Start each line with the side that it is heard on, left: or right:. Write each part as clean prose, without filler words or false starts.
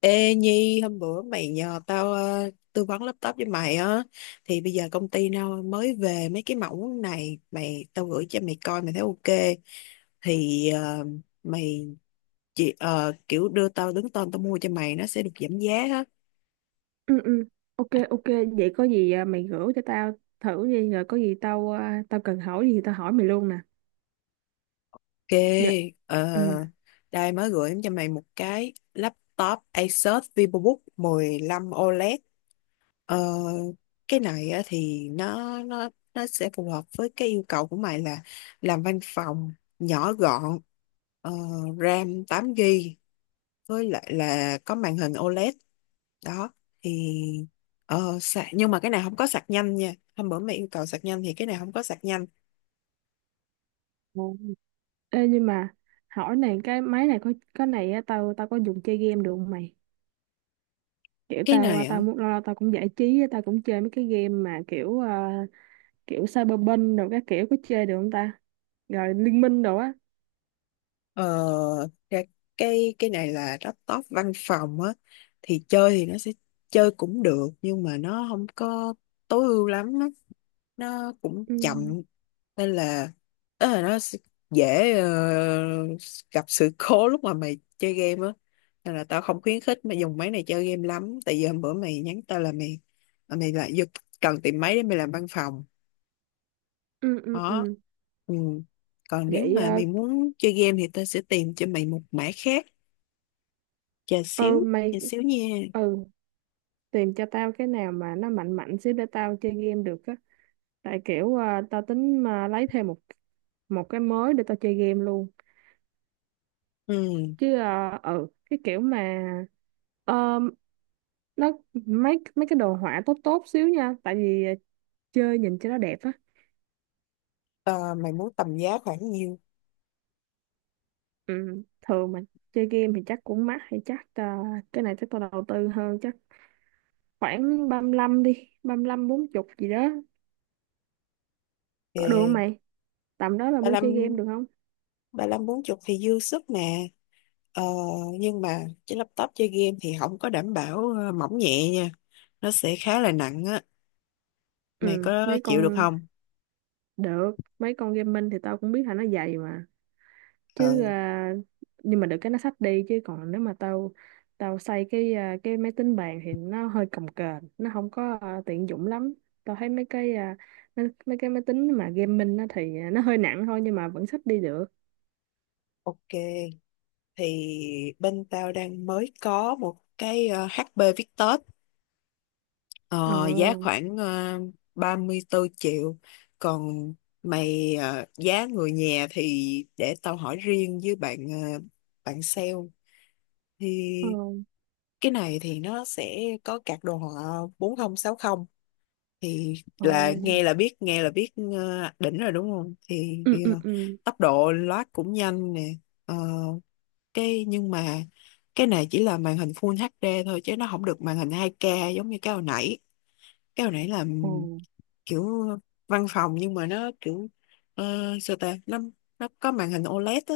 left: Ê Nhi, hôm bữa mày nhờ tao tư vấn laptop với mày á, thì bây giờ công ty tao mới về mấy cái mẫu này, tao gửi cho mày coi mày thấy ok thì mày kiểu đưa tao đứng tên, tao mua cho mày nó sẽ được giảm giá á.
right: Ừ, ok, ok. Vậy có gì, à, mày gửi cho tao thử đi, rồi có gì tao cần hỏi gì thì tao hỏi mày luôn nè.
left: Ok,
right: Dạ,
left: ờ,
right: ừ,
left: đây mới gửi cho mày một cái laptop Asus VivoBook 15 OLED. Ờ, cái này á, thì nó sẽ phù hợp với cái yêu cầu của mày là làm văn phòng, nhỏ gọn, ờ, RAM 8 GB, với lại là có màn hình OLED đó. Thì sạc, nhưng mà cái này không có sạc nhanh nha. Hôm bữa mày yêu cầu sạc nhanh thì cái này không có sạc nhanh.
right: ừ. Ê, nhưng mà hỏi này, cái máy này có cái này á, tao tao có dùng chơi game được không mày? Kiểu
left: Cái này á,
right: tao muốn lâu lâu tao cũng giải trí á, tao cũng chơi mấy cái game mà kiểu Cyberpunk rồi các kiểu, có chơi được không ta? Rồi Liên Minh đồ á.
left: ờ, cái cái này là laptop văn phòng á, thì chơi thì nó sẽ chơi cũng được, nhưng mà nó không có tối ưu lắm á, nó cũng
right: ừ
left: chậm. Nên là đó, là dễ gặp sự cố lúc mà mày chơi game á. Nên là tao không khuyến khích mày dùng máy này chơi game lắm, tại vì hôm bữa mày nhắn tao là mày, là mày lại giật cần tìm máy để mày làm văn phòng
right: ừ ừ
left: đó.
right: ừ
left: Ừ. Còn nếu
right: Vậy
left: mà
right: à,
left: mày muốn chơi game thì tao sẽ tìm cho mày một mã khác. Chờ
right: ờ,
left: xíu,
right: mày,
left: nha.
right: ừ, tìm cho tao cái nào mà nó mạnh mạnh xíu để tao chơi game được á. Tại tao tính mà lấy thêm một một cái mới để tao chơi game luôn.
left: Ừ.
right: Ừ, cái kiểu mà ờ, nó, mấy mấy cái đồ họa tốt tốt xíu nha. Tại chơi nhìn cho nó đẹp á.
left: Ờ, mày muốn tầm giá khoảng nhiêu?
right: Ừ, thường mà chơi game thì chắc cũng mắc hay cái này chắc tao đầu tư hơn chắc. Khoảng ba lăm đi, ba lăm bốn chục gì đó, có được không
left: Thì
right: mày? Tầm đó là
left: ba
right: mua
left: lăm,
right: chơi game được không?
left: ba lăm bốn chục thì dư sức nè. Ờ, nhưng mà cái laptop chơi game thì không có đảm bảo mỏng nhẹ nha, nó sẽ khá là nặng á. Mày
right: Ừ,
left: có
right: mấy
left: chịu được
right: con,
left: không?
right: được, mấy con gaming thì tao cũng biết là nó dày mà.
left: Ờ,
right: chứ à, nhưng mà được cái nó xách đi, chứ còn nếu mà tao, tao xây cái máy tính bàn thì nó hơi cồng kềnh, nó không tiện dụng lắm. Tao thấy mấy mấy cái máy tính mà gaming nó nó hơi nặng thôi nhưng mà vẫn xách đi được.
left: ok. Thì bên tao đang mới có một cái HP Victus,
right: Ồ.
left: ờ, giá khoảng 34 triệu. Còn mày giá người nhà thì để tao hỏi riêng với bạn, bạn sale.
right: Ồ.
left: Thì cái này thì nó sẽ có card đồ họa 4060. Thì
right: Ồ.
left: là nghe là biết, nghe là biết đỉnh rồi đúng không? thì,
right: Ừ,
left: thì
right: ừ,
left: ờ,
right: ừ.
left: tốc độ loát cũng nhanh nè. Ờ, cái nhưng mà cái này chỉ là màn hình Full HD thôi, chứ nó không được màn hình 2K giống như cái hồi nãy. Cái hồi nãy là
right: Ồ.
left: kiểu văn phòng, nhưng mà nó kiểu sao ta, nó có màn hình OLED á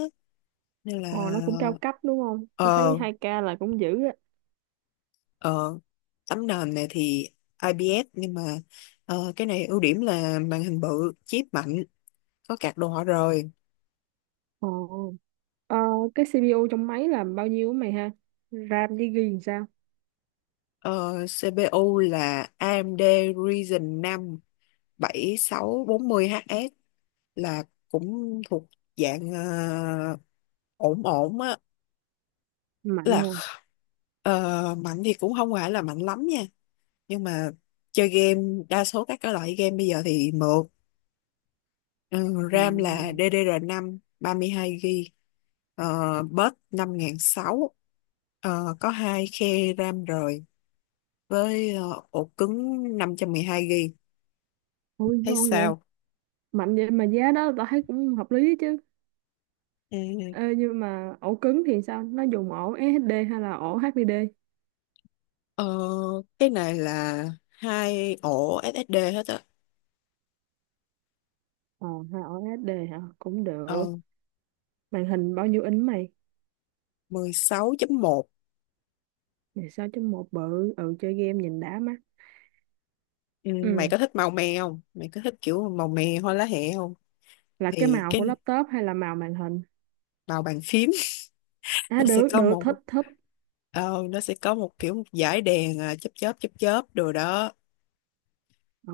left: nên là.
right: Ồ, nó cũng cao cấp đúng không, tao thấy
left: ờ
right: hai k là cũng dữ á.
left: ờ Tấm nền này thì IPS, nhưng mà cái này ưu điểm là màn hình bự, chip mạnh, có card đồ họa rồi.
right: Ồ. ờ, cái CPU trong máy là bao nhiêu á mày ha? RAM với ghi làm sao?
left: Ờ, CPU là AMD Ryzen 5 7640HS, là cũng thuộc dạng ổn ổn á.
right: Mạnh
left: là
right: hả?
left: kh- Mạnh thì cũng không phải là mạnh lắm nha, nhưng mà chơi game đa số các cái loại game bây giờ thì mượt. Ừ,
right: Ồ.
left: RAM là ddr mươi hai gb, bus 5600. Ờ, có hai khe RAM rồi, với ổ cứng 512 GB.
right: Ôi
left: Thấy
right: ngon.
left: sao?
right: Mạnh vậy mà giá đó tao thấy cũng hợp lý chứ.
left: Ừ.
right: Ê, nhưng mà ổ cứng thì sao, nó dùng ổ SSD hay là ổ HDD?
left: Ờ, cái này là hai ổ SSD hết á.
right: Ờ, hay ổ SSD hả, cũng
left: Ờ,
right: được. Màn hình bao nhiêu inch mày?
left: 16.1.
right: 16 một, bự, ừ, chơi game nhìn đã mắt.
left: Ừ,
right: Ừ,
left: mày có thích màu me không? Mày có thích kiểu màu me hoa lá hẹ không?
right: là cái
left: Thì
right: màu của
left: cái
right: laptop hay là màu màn hình?
left: màu bàn phím.
right: À,
left: Nó sẽ
right: được
left: có
right: được,
left: một
right: thích thích.
left: ờ, nó sẽ có một kiểu một dải đèn à, chớp chớp chớp chớp đồ đó.
right: Ờ,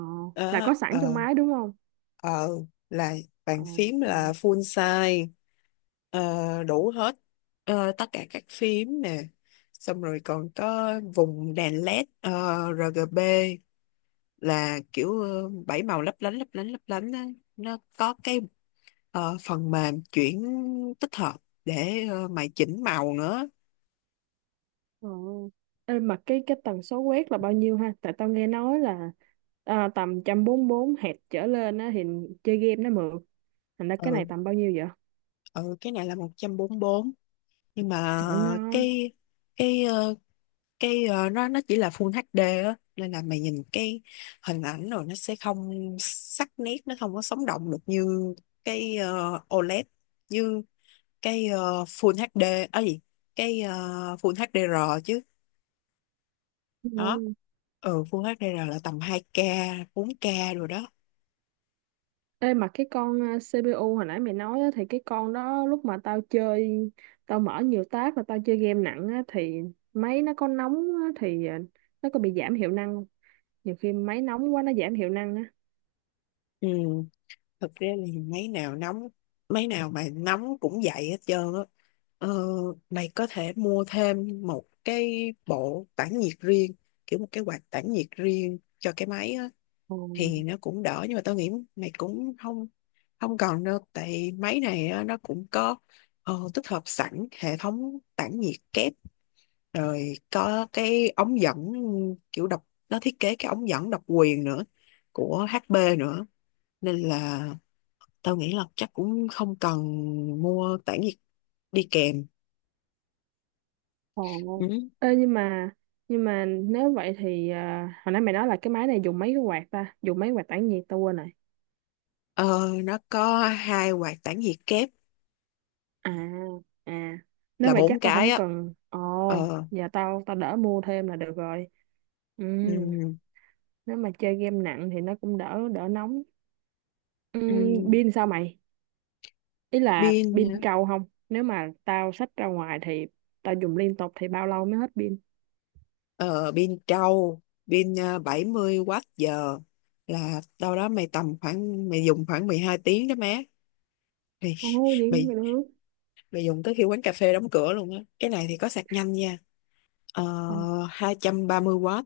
right: là
left: Đó,
right: có sẵn trong máy đúng không?
left: ờ là bàn
right: Ờ.
left: phím
right: Ừ.
left: là full size. Ờ, đủ hết. Ờ, tất cả các phím nè, xong rồi còn có vùng đèn LED RGB, là kiểu 7 màu lấp lánh lấp lánh lấp lánh á. Nó có cái phần mềm chuyển tích hợp, để mày chỉnh màu nữa.
right: Ờ. Ê, mà cái tần số quét là bao nhiêu ha, tại tao nghe nói là tầm một trăm bốn Hz trở lên á thì chơi game nó mượt. Thành ra cái này
left: ừ
right: tầm bao nhiêu vậy?
left: ừ cái này là 144, nhưng mà
right: Trời ngon.
left: cái cái ờ, nó chỉ là full HD á, nên là mày nhìn cái hình ảnh rồi nó sẽ không sắc nét, nó không có sống động được như cái OLED, như cái full HD ở gì, cái full HDR chứ. Đó,
right: Ngon.
left: ừ, full HDR là tầm hai k, bốn k rồi đó.
right: Ê, mà cái con CPU hồi nãy mày nói á, thì cái con đó lúc mà tao chơi, tao mở nhiều tab và tao chơi game nặng á, thì máy nó có nóng á, thì ờ, nó có bị giảm hiệu năng không? Nhiều khi máy nóng quá nó giảm hiệu năng á.
left: Ừ, thực ra thì mấy nào mà nóng cũng vậy hết trơn á. ờ, Mày có thể mua thêm một cái bộ tản nhiệt riêng, kiểu một cái quạt tản nhiệt riêng cho cái máy á,
right: Ồ.
left: thì nó cũng đỡ. Nhưng mà tao nghĩ mày cũng không không cần đâu, tại máy này á, nó cũng có tích hợp sẵn hệ thống tản nhiệt kép rồi, có cái ống dẫn kiểu độc, nó thiết kế cái ống dẫn độc quyền nữa của HP nữa, nên là tao nghĩ là chắc cũng không cần mua tản nhiệt đi kèm.
right: Ồ.
left: Ừ.
right: Ê, nhưng mà nếu vậy thì hồi nãy mày nói là cái máy này dùng mấy cái quạt ta? Dùng mấy quạt tản nhiệt tao quên rồi.
left: Ờ, nó có hai quạt tản nhiệt kép
right: À, à, nếu
left: là
right: vậy chắc
left: bốn
right: tao
left: cái
right: không
left: á.
right: cần. Ồ,
left: ờ,
right: giờ tao tao đỡ mua thêm là được rồi. Ừ,
left: ừm,
right: nếu mà chơi game nặng thì nó cũng đỡ đỡ nóng. Ừ,
left: ừm,
right: pin sao mày? Ý là pin
left: pin.
right: trâu không? Nếu mà tao xách ra ngoài thì tao dùng liên tục thì bao lâu mới hết pin?
left: Ờ, pin trâu, pin 70 Wh, là đâu đó mày tầm khoảng mày dùng khoảng 12 tiếng đó má. Mày
right: Ồ, vậy cũng
left: mày
right: được.
left: mày dùng tới khi quán cà phê đóng cửa luôn á. Cái này thì có sạc nhanh nha, ờ, 230 W,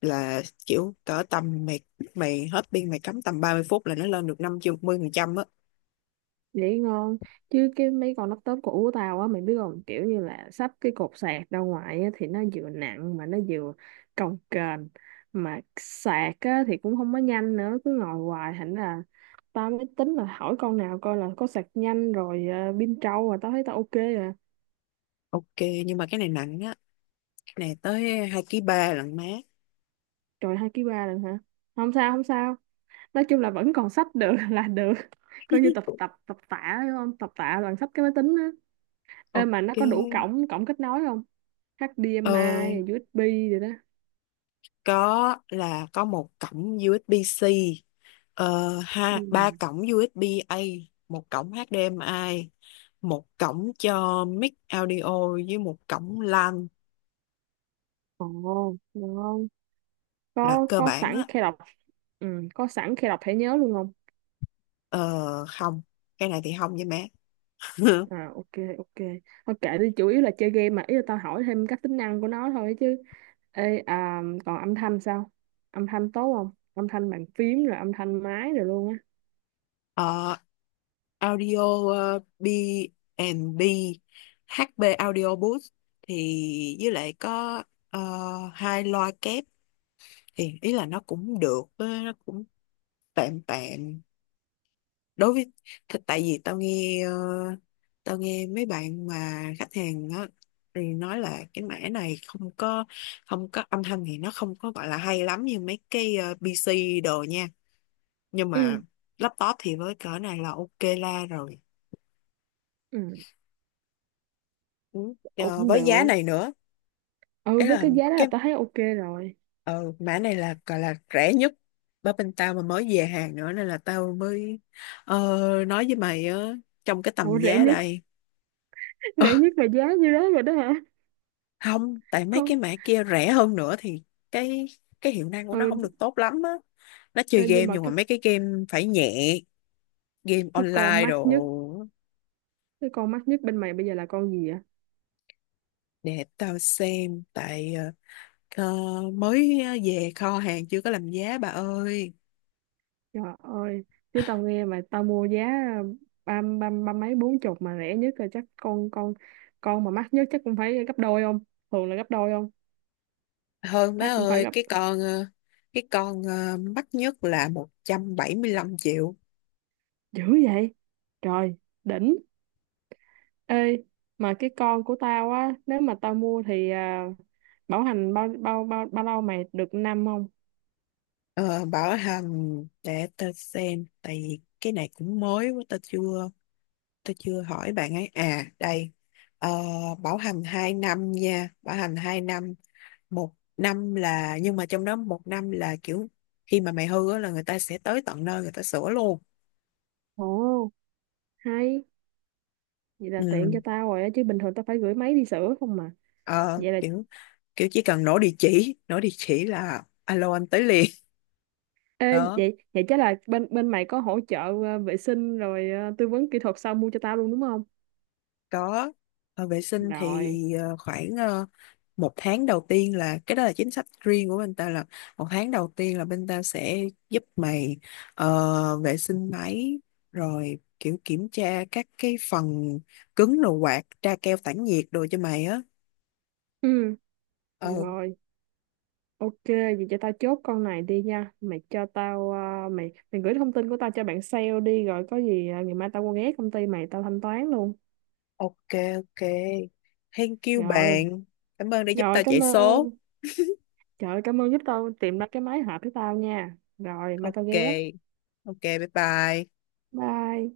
left: là kiểu cỡ tầm mày, mày hết pin mày cắm tầm 30 phút là nó lên được 50% á.
right: Vậy ngon, chứ cái mấy con laptop cũ của tao á, mày biết không, kiểu như là sắp cái cột sạc ra ngoài á, thì nó vừa nặng mà nó vừa cồng kềnh, mà sạc á, thì cũng không có nhanh nữa, cứ ngồi hoài, thành là tao mới tính là hỏi con nào coi là có sạc nhanh rồi pin trâu, mà tao thấy tao ok rồi.
left: Ok. Nhưng mà cái này nặng á, cái này tới hai ký ba lận má.
right: Trời, hai ký ba lần hả? Không sao, không sao, nói chung là vẫn còn sách được là được. Coi như tập tập tập tạ đúng không, tập tạ bằng sách cái máy tính. Ê,
left: Ok.
right: mà nó có đủ cổng cổng kết nối không?
left: ờ,
right: HDMI, USB rồi đó.
left: có, là có một cổng USB-C, ờ,
right: Ừ.
left: ha ba cổng USB-A, một cổng HDMI, một cổng cho mic audio với một cổng LAN,
right: Ồ, được không?
left: là cơ
right: Có
left: bản
right: sẵn
left: á.
right: khe đọc. Ừ, có sẵn khe đọc thẻ nhớ luôn không?
left: Ờ, Không, cái này thì không với má.
right: À, ok, ok. Thôi kệ đi, chủ yếu là chơi game mà, ý là tao hỏi thêm các tính năng của nó thôi chứ. Còn âm thanh sao? Âm thanh tốt không? Âm thanh bàn phím rồi âm thanh máy rồi luôn á.
left: Ờ, Audio B&B HB Audio Booth, thì với lại có ờ, hai loa kép. Thì ý là nó cũng được, nó cũng tạm tạm, đối với tại vì tao nghe, tao nghe mấy bạn mà khách hàng đó thì nói là cái mẻ này không có, âm thanh thì nó không có gọi là hay lắm như mấy cái PC đồ nha. Nhưng mà
right: Ừ,
left: laptop thì với cỡ này là ok la rồi.
right: ừ,
left: Ừ.
right: ồ,
left: Ờ,
right: cũng
left: với giá
right: được.
left: này nữa. Ấy
right: Ừ, với
left: là
right: cái giá đó là
left: cái
right: tao thấy ok rồi.
left: ờ, mã này là gọi là rẻ nhất, bởi bên tao mà mới về hàng nữa, nên là tao mới ờ, nói với mày á, trong cái tầm
right: Ủa, rẻ
left: giá
right: nhất,
left: đây. Ờ,
right: rẻ nhất là giá như đó rồi đó hả?
left: không, tại mấy cái
right: Con,
left: mã kia rẻ hơn nữa thì cái cái hiệu năng của nó không
right: ừ,
left: được tốt lắm á, nó chơi
right: ê,
left: game
right: nhưng mà
left: nhưng mà
right: cái
left: mấy cái game phải nhẹ, game
right: cái con
left: online
right: mắc
left: đồ.
right: nhất, cái con mắc nhất bên mày bây giờ là con gì vậy?
left: Để tao xem, tại về kho hàng chưa có làm giá bà ơi.
right: Trời ơi, chứ tao nghe mà tao mua giá ba ba ba mấy bốn chục mà rẻ nhất rồi, chắc con con mà mắc nhất chắc cũng phải gấp đôi không? Thường là gấp đôi không?
left: Hơn má
right: Chắc cũng phải
left: ơi.
right: gấp,
left: Cái con mắc nhất là 175 triệu.
right: dữ vậy? Trời, đỉnh. Ê, mà cái con của tao á, nếu mà tao mua thì bảo hành bao bao lâu mày, được năm không?
left: Ờ, bảo hành, để tao xem, tại vì cái này cũng mới quá, tao chưa hỏi bạn ấy. À, đây. Ờ, bảo hành 2 năm nha, bảo hành 2 năm, một năm là, nhưng mà trong đó một năm là kiểu khi mà mày hư á là người ta sẽ tới tận nơi người ta sửa luôn.
right: Ồ, hay, vậy là tiện
left: Ừ.
right: cho tao rồi á, chứ bình thường tao phải gửi máy đi sửa không mà.
left: Ờ,
right: Vậy là,
left: kiểu kiểu chỉ cần nổ địa chỉ, là alo anh tới liền.
right: ê,
left: Đó.
right: vậy vậy chắc là bên bên mày có hỗ trợ vệ sinh rồi tư vấn kỹ thuật sau mua cho tao luôn đúng không?
left: Có, vệ sinh thì
right: Rồi.
left: khoảng một tháng đầu tiên, là cái đó là chính sách riêng của bên ta, là một tháng đầu tiên là bên ta sẽ giúp mày vệ sinh máy, rồi kiểu kiểm tra các cái phần cứng đồ, quạt, tra keo tản nhiệt đồ cho mày á.
right: Ừ,
left: Ờ,
right: rồi, ok, vậy cho tao chốt con này đi nha. Mày cho tao, ờ, mày mày gửi thông tin của tao cho bạn sale đi, rồi có gì ngày mai tao qua ghé công ty mày tao thanh toán luôn.
left: ok. Ok, thank you
right: Rồi,
left: bạn. Cảm ơn đã giúp
right: rồi
left: tao chạy
right: cảm
left: số.
right: ơn. Trời ơi, cảm ơn giúp tao tìm ra cái máy hợp với tao nha. Rồi, mai tao
left: Ok,
right: ghé.
left: ok, bye bye.
right: Bye.